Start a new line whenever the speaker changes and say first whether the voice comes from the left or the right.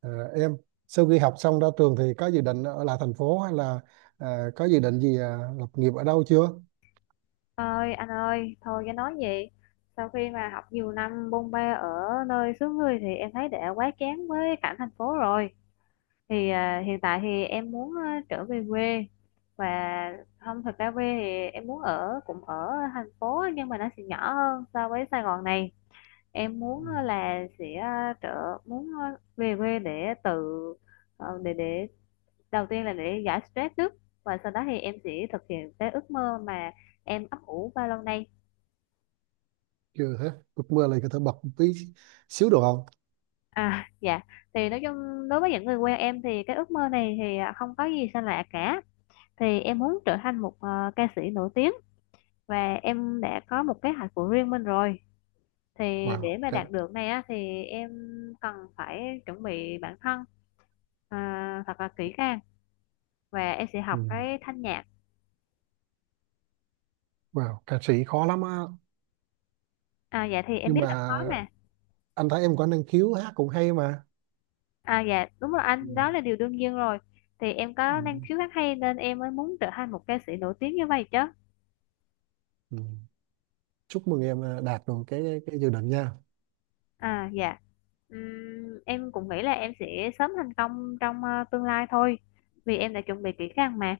right: À, em sau khi học xong ra trường thì có dự định ở lại thành phố hay là có dự định gì lập nghiệp ở đâu chưa?
left: Ơi anh ơi thôi cái nói gì. Sau khi mà học nhiều năm bôn ba ở nơi xứ người thì em thấy đã quá chán với cảnh thành phố rồi. Hiện tại thì em muốn trở về quê và không, thật ra quê thì em muốn ở cũng ở thành phố nhưng mà nó sẽ nhỏ hơn so với Sài Gòn này. Em
right: Ừ,
left: muốn là sẽ trở muốn về quê để tự, để đầu tiên là để giải stress trước, và sau đó thì em sẽ thực hiện cái ước mơ mà em ấp ủ bao lâu nay.
right: chưa hết. Ước mơ là có thể bật một tí xíu được không?
left: À, dạ, thì nói chung đối với những người quen em thì cái ước mơ này không có gì xa lạ cả. Thì em muốn trở thành một ca sĩ nổi tiếng, và em đã có một kế hoạch của riêng mình rồi. Thì để
right: Wow,
left: mà đạt được này á, thì em cần phải chuẩn bị bản thân thật là kỹ càng, và em sẽ
right: ừ,
left: học cái thanh nhạc.
right: wow, ca sĩ khó lắm á.
left: À dạ, thì em
right: Nhưng
left: biết
right: mà
left: là khó mà.
right: anh thấy em có năng khiếu hát cũng hay mà.
left: À dạ, đúng rồi
right: Ừ,
left: anh, đó là điều đương nhiên rồi. Thì em
right: ừ,
left: có năng khiếu hát hay nên em mới muốn trở thành một ca sĩ nổi tiếng như vậy chứ.
right: ừ. Chúc mừng em đạt được cái dự định nha.
left: À dạ. Em cũng nghĩ là em sẽ sớm thành công trong tương lai thôi, vì em đã chuẩn bị kỹ càng mà.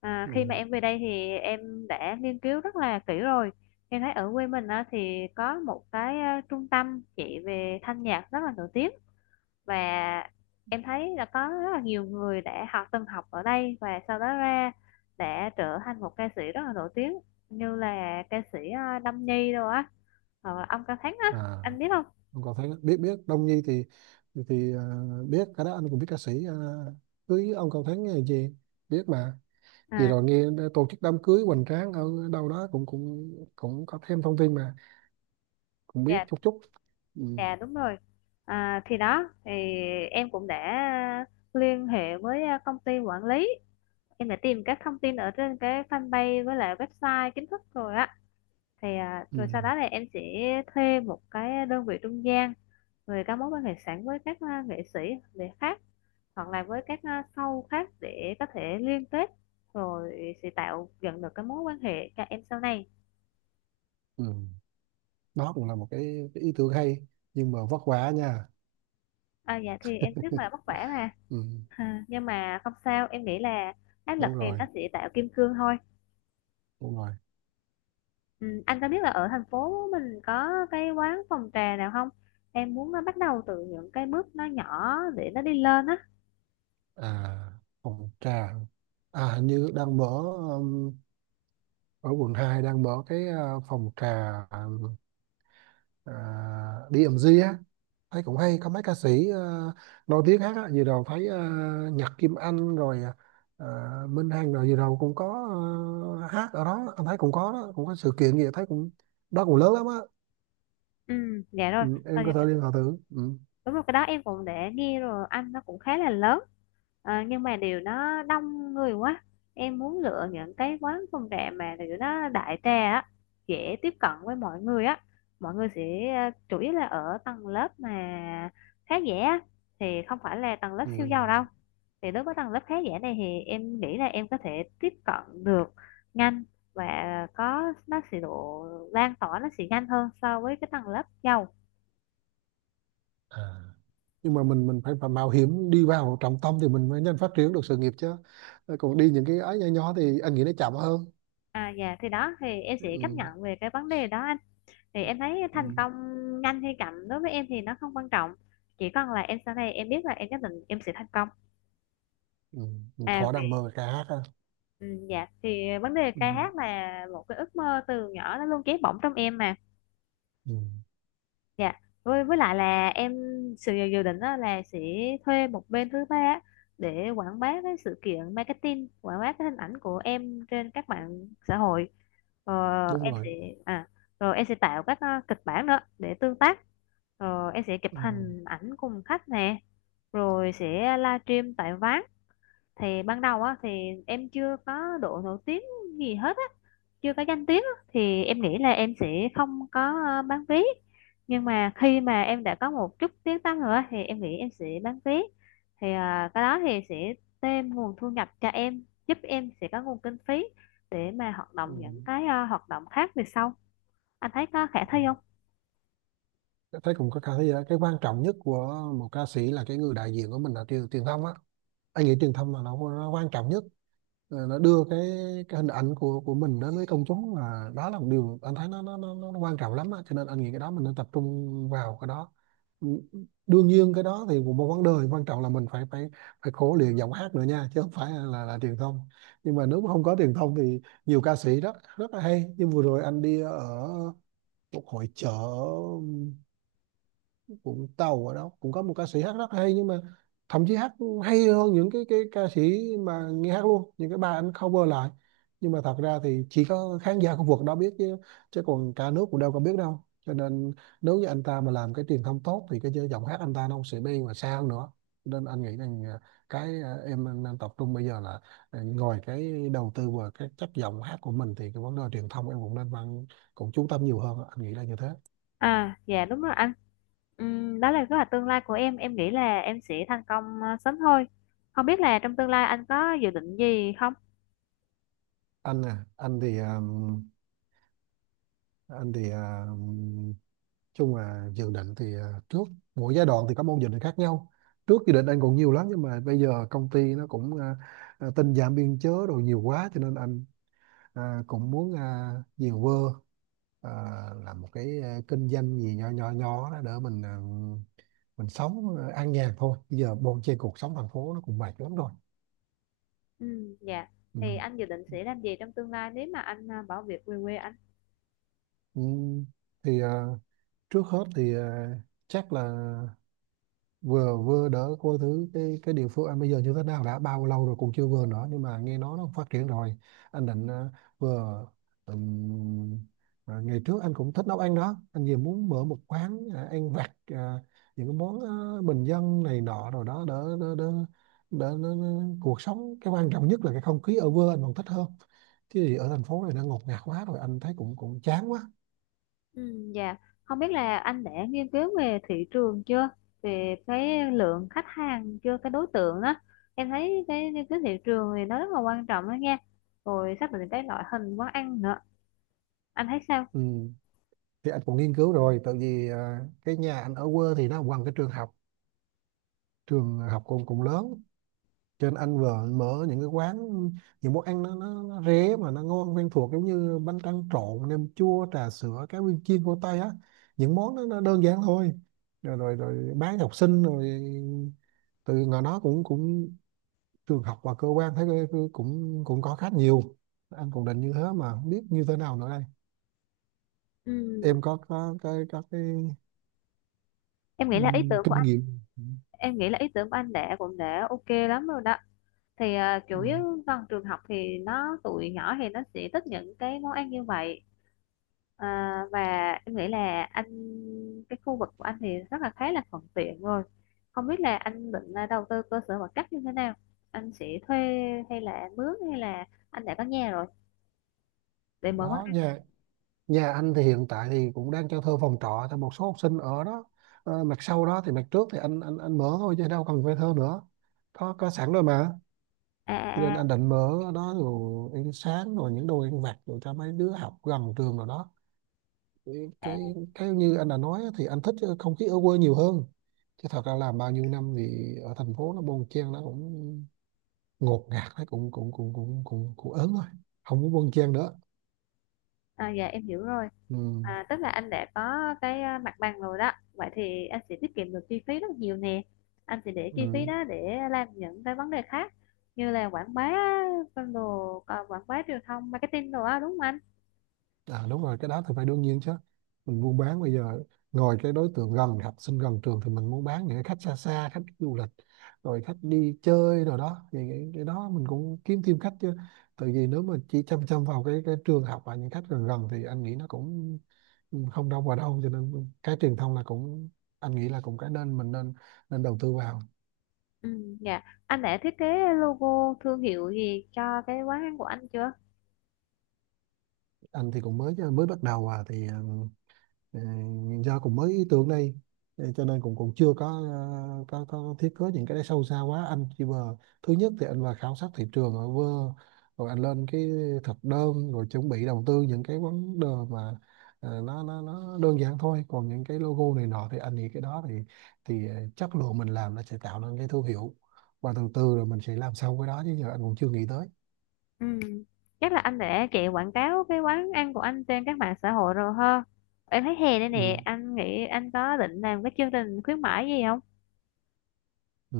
left: À,
right: Ừ.
left: khi mà em về đây thì em đã nghiên cứu rất là kỹ rồi. Em thấy ở quê mình á, thì có một cái trung tâm chỉ về thanh nhạc rất là nổi tiếng, và em thấy là có rất là nhiều người đã học, từng học ở đây và sau đó ra đã trở thành một ca sĩ rất là nổi tiếng, như là ca sĩ Đâm Nhi đâu á, hoặc là ông Cao Thắng á,
right: À,
left: anh biết không?
right: không có thấy biết biết Đông Nhi thì thì, thì à, biết cái đó anh cũng biết ca sĩ cưới ông Cao Thắng hay gì biết mà. Vì
left: À,
right: rồi nghe tổ chức đám cưới hoành tráng ở đâu đó cũng cũng cũng có thêm thông tin mà cũng biết
left: dạ,
right: chút chút. Ừ.
left: dạ đúng rồi. À, thì đó, thì em cũng đã liên hệ với công ty quản lý. Em đã tìm các thông tin ở trên cái fanpage với lại website chính thức rồi á.
right: Ừ.
left: Rồi sau đó thì em sẽ thuê một cái đơn vị trung gian về các mối quan hệ sẵn với các nghệ sĩ để khác, hoặc là với các show khác để có thể liên kết, rồi sẽ tạo dựng được cái mối quan hệ cho em sau này.
right: Ừ. Đó cũng là một cái ý tưởng hay nhưng mà vất vả nha.
left: À, dạ thì em rất là vất vả mà.
right: Ừ.
left: À, nhưng mà không sao, em nghĩ là áp lực
right: Đúng
left: thì
right: rồi,
left: nó sẽ tạo kim cương thôi.
right: đúng rồi.
left: Ừ, anh có biết là ở thành phố mình có cái quán phòng trà nào không? Em muốn nó bắt đầu từ những cái bước nó nhỏ để nó đi lên á.
right: À, phòng trà. À, hình như đang mở um, ở quận 2 đang mở cái phòng trà, à, DMG á. Thấy cũng hay có mấy ca sĩ nổi tiếng hát á, vừa rồi thấy Nhật Kim Anh rồi, ờ, Minh Hằng rồi vừa rồi cũng có hát ở đó, anh thấy cũng có đó, cũng có sự kiện gì thấy cũng đó cũng lớn lắm á.
left: Ừ, dạ
right: Ừ,
left: rồi. Ờ,
right: em có thể liên hệ thử, ừ.
left: đúng rồi, cái đó em cũng để nghe rồi anh, nó cũng khá là lớn. Ờ, nhưng mà điều nó đông người quá, em muốn lựa những cái quán phong trà mà điều nó đại trà á, dễ tiếp cận với mọi người á. Mọi người sẽ chủ yếu là ở tầng lớp mà khá giả á, thì không phải là tầng lớp
right: Ừ.
left: siêu giàu đâu. Thì đối với tầng lớp khá giả này thì em nghĩ là em có thể tiếp cận được nhanh, và có nó sẽ độ lan tỏa nó sẽ nhanh hơn so với cái tầng lớp giàu.
right: À. Nhưng mà mình phải mạo hiểm đi vào trọng tâm thì mình mới nhanh phát triển được sự nghiệp chứ. Ờ, còn đi những cái ấy nhỏ nhỏ thì anh nghĩ nó chậm hơn,
left: À dạ, thì đó thì em sẽ chấp
right: ừ.
left: nhận về cái vấn đề đó anh. Thì em thấy
right: Ừ.
left: thành công nhanh hay chậm đối với em thì nó không quan trọng, chỉ cần là em sau này em biết là em nhất định em sẽ thành công.
right: Ừ. Mình
left: À
right: thỏa
left: vì,
right: đam mê ca hát ha.
left: ừ, dạ, thì vấn đề
right: Ừ.
left: ca hát là một cái ước mơ từ nhỏ nó luôn cháy bỏng trong em mà.
right: Ừ.
left: Dạ, với lại là em, sự dự dự định đó là sẽ thuê một bên thứ ba á, để quảng bá cái sự kiện marketing, quảng bá cái hình ảnh của em trên các mạng xã hội. Ờ,
right: Đúng
left: em
right: rồi,
left: sẽ, à, rồi em sẽ tạo các kịch bản nữa để tương tác. Rồi em sẽ chụp
right: ừ.
left: hình ảnh cùng khách nè, rồi sẽ livestream tại Ván. Thì ban đầu á thì em chưa có độ nổi tiếng gì hết á, chưa có danh tiếng á, thì em nghĩ là em sẽ không có bán vé. Nhưng mà khi mà em đã có một chút tiếng tăm rồi á, thì em nghĩ em sẽ bán vé. Cái đó thì sẽ thêm nguồn thu nhập cho em, giúp em sẽ có nguồn kinh phí để mà hoạt
right: Ừ.
left: động những cái hoạt động khác về sau. Anh thấy có khả thi
right: Ừ.
left: không?
right: Tôi thấy cũng có khả thi đó. Cái quan trọng nhất của một ca sĩ là cái người đại diện của mình là truyền truyền thông á. Anh nghĩ truyền thông là nó quan trọng nhất. Ờ, nó đưa cái hình ảnh của mình đến với công chúng là đó là một điều anh thấy nó quan trọng lắm á. Cho nên anh nghĩ cái đó mình nên tập trung vào cái đó. Ừ, đương nhiên cái đó thì cũng một vấn đề quan trọng là mình phải phải phải khổ luyện giọng hát nữa nha chứ không phải là truyền thông. Nhưng mà nếu mà không có truyền thông thì nhiều ca sĩ rất rất là hay. Nhưng vừa rồi anh đi ở một hội chợ Vũng Tàu, ở đó cũng có một ca sĩ hát rất hay nhưng mà thậm chí hát hay hơn những cái ca sĩ mà nghe hát luôn, những cái bài anh cover lại, nhưng mà thật ra thì chỉ có khán giả khu vực đó biết chứ chứ còn cả nước cũng đâu có biết đâu, cho nên nếu như anh ta mà làm cái truyền thông tốt thì cái giọng hát anh ta nó không sẽ đi mà xa hơn nữa. Cho nên anh nghĩ rằng cái em nên tập trung bây giờ là ngoài cái đầu tư vào cái chất giọng hát của mình thì cái vấn đề truyền thông em cũng nên văn cũng chú tâm nhiều hơn, anh nghĩ là như thế.
left: À, dạ đúng rồi anh. Đó là kế hoạch tương lai của em. Em nghĩ là em sẽ thành công sớm thôi. Không biết là trong tương lai anh có dự định gì không?
right: Anh à anh thì à, anh thì à, chung là dự định thì trước mỗi giai đoạn thì có môn dự định khác nhau. Trước dự định anh còn nhiều lắm nhưng mà bây giờ công ty nó cũng tinh giảm biên chế rồi nhiều quá cho nên anh cũng muốn nhiều vơ à, làm một cái kinh doanh gì nhỏ nhỏ nhỏ đó để mình mình sống an nhàn thôi, bây giờ bon chen cuộc sống thành phố nó cũng mệt lắm rồi.
left: Dạ.
right: Ừ.
left: Thì anh dự định sẽ làm gì trong tương lai nếu mà anh bỏ việc về quê anh?
right: Ừ. Thì trước hết thì chắc là vừa vừa đỡ coi thứ cái địa phương anh bây giờ như thế nào, đã bao lâu rồi cũng chưa vừa nữa nhưng mà nghe nói nó phát triển rồi. Anh định vừa, ừm, ngày trước anh cũng thích nấu ăn đó, anh vừa muốn mở một quán ăn vặt, những cái món bình dân này nọ rồi đó. Đỡ đỡ đỡ đỡ đỡ- đỡ- Cuộc sống cái quan trọng nhất là cái không khí ở quê anh còn thích hơn, chứ gì ở thành phố này nó ngột ngạt quá rồi, anh thấy cũng cũng chán quá.
left: Dạ. Không biết là anh đã nghiên cứu về thị trường chưa? Về cái lượng khách hàng chưa? Cái đối tượng đó. Em thấy cái nghiên cứu thị trường thì nó rất là quan trọng đó nha. Rồi xác định cái loại hình quán ăn nữa. Anh thấy sao?
right: Ừ. Thì anh cũng nghiên cứu rồi tại vì cái nhà anh ở quê thì nó gần cái trường học. Trường học cũng cũng lớn cho nên anh vợ mở những cái quán, những món ăn nó rẻ mà nó ngon, quen thuộc giống như bánh tráng trộn, nem chua, trà sữa, cá viên chiên của Tây á. Những món đó nó đơn giản thôi, rồi rồi, rồi bán cho học sinh rồi, từ ngoài đó cũng cũng trường học và cơ quan thấy cái cũng cũng có khách nhiều. Anh cũng định như thế mà không biết như thế nào nữa đây.
left: Ừm,
right: Em có có cái,
left: em nghĩ là ý tưởng của
right: kinh nghiệm,
left: em nghĩ là ý tưởng của anh đã cũng đã ok lắm rồi đó. Thì à, chủ
right: ừm,
left: yếu gần trường học thì nó tụi nhỏ thì nó sẽ thích những cái món ăn như vậy. À, và em nghĩ là anh, cái khu vực của anh thì rất là khá là thuận tiện rồi. Không biết là anh định đầu tư cơ sở vật chất như thế nào, anh sẽ thuê hay là mướn, hay là anh đã có nhà rồi để mở món
right: đó
left: ăn.
right: nha. Nhà anh thì hiện tại thì cũng đang cho thuê phòng trọ cho một số học sinh ở đó. Ờ, mặt sau đó thì mặt trước thì anh mở thôi chứ đâu cần thuê thơ nữa. Có sẵn rồi mà.
left: à
right: Cho nên
left: à
right: anh định mở ở đó rồi ăn sáng rồi những đồ ăn vặt rồi cho mấy đứa học gần trường rồi đó.
left: à, à,
right: Cái như anh đã nói á, thì anh thích cái không khí ở quê nhiều hơn. Chứ thật ra làm bao nhiêu năm thì ở thành phố nó bon chen, nó cũng ngột ngạt, nó cũng cũng cũng cũng cũng cũng ớn rồi. Không muốn bon chen nữa.
left: À dạ, em hiểu rồi.
right: Ừ.
left: À, tức là anh đã có cái mặt bằng rồi đó, vậy thì anh sẽ tiết kiệm được chi phí rất nhiều nè, anh sẽ để chi phí
right: Ừ.
left: đó để làm những cái vấn đề khác, như là quảng bá, con đồ, còn quảng bá truyền thông marketing đồ á, đúng không anh?
right: À đúng rồi, cái đó thì phải đương nhiên chứ. Mình buôn bán bây giờ ngồi cái đối tượng gần học sinh gần trường thì mình muốn bán những cái khách xa xa, khách du lịch, rồi khách đi chơi rồi đó. Thì cái đó mình cũng kiếm thêm khách chứ. Tại vì nếu mà chỉ chăm chăm vào cái trường học và những khách gần gần thì anh nghĩ nó cũng không đâu vào đâu, cho nên cái truyền thông là cũng anh nghĩ là cũng cái nên mình nên nên đầu tư vào.
left: Ừ dạ, anh đã thiết kế logo thương hiệu gì cho cái quán ăn của anh chưa?
right: Anh thì cũng mới mới bắt đầu à thì Ờ, do cũng mới ý tưởng đây, cho nên cũng cũng chưa có có thiết kế những cái đấy sâu xa quá. Anh chỉ vừa thứ nhất thì anh vào khảo sát thị trường ở vơ rồi anh lên cái thực đơn rồi chuẩn bị đầu tư những cái vấn đề mà, nó đơn giản thôi. Còn những cái logo này nọ thì anh nghĩ cái đó thì chất lượng mình làm nó sẽ tạo nên cái thương hiệu và từ từ rồi mình sẽ làm sâu cái đó, chứ giờ anh cũng chưa nghĩ tới.
left: Ừ, chắc là anh đã chạy quảng cáo cái quán ăn của anh trên các mạng xã hội rồi ha. Em thấy hè đây
right: Ừ.
left: nè, anh nghĩ anh có định làm cái chương trình khuyến mãi gì không?
right: Ừ.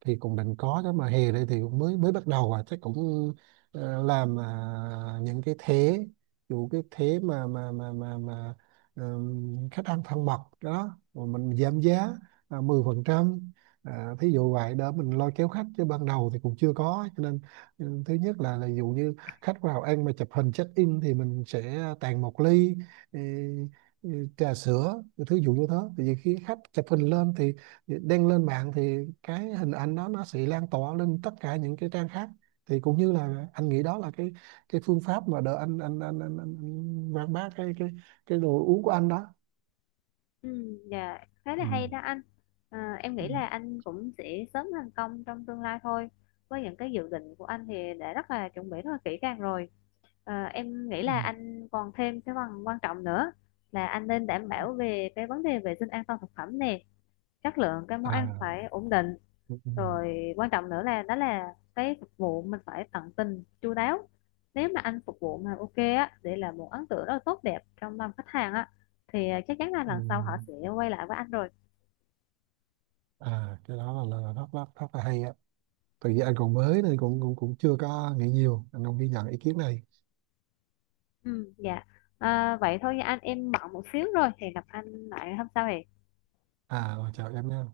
right: Thì cũng định có đó mà hè đây thì cũng mới mới bắt đầu à, chắc cũng làm những cái thế dụ cái thế mà khách ăn thân mật đó rồi mình giảm giá 10%, thí dụ vậy đó, mình lo kéo khách chứ ban đầu thì cũng chưa có, cho nên ừ, thứ nhất là dụ như khách vào ăn mà chụp hình check in thì mình sẽ tặng một ly, ừ, trà sữa thứ dụ như thế. Thì khi khách chụp hình lên thì đăng lên mạng thì cái hình ảnh đó nó sẽ lan tỏa lên tất cả những cái trang khác. Thì cũng như là anh nghĩ đó là cái phương pháp mà đỡ anh quảng bá cái đồ uống của anh đó.
left: Ừ, dạ, khá là
right: Ừ.
left: hay đó anh. À, em
right: Ừ.
left: nghĩ là anh cũng sẽ sớm thành công trong tương lai thôi, với những cái dự định của anh thì đã rất là chuẩn bị rất là kỹ càng rồi. À, em nghĩ
right: Ừ.
left: là anh còn thêm cái phần quan trọng nữa, là anh nên đảm bảo về cái vấn đề vệ sinh an toàn thực phẩm nè, chất lượng cái món ăn
right: À.
left: phải ổn định.
right: Ừ. Ừ.
left: Rồi quan trọng nữa là đó là cái phục vụ mình phải tận tình chu đáo. Nếu mà anh phục vụ mà ok á, để là một ấn tượng rất là tốt đẹp trong lòng khách hàng á, thì à, chắc chắn là
right: Ừ.
left: lần sau họ sẽ quay lại với anh rồi.
right: À, cái đó là rất rất rất là hay á, tại vì anh còn mới nên cũng cũng cũng chưa có nghĩ nhiều, anh không ghi nhận ý kiến này.
left: Ừ dạ. À, vậy thôi nha anh, em bận một xíu rồi thì gặp anh lại hôm sau hẹn.
right: À, chào em nha.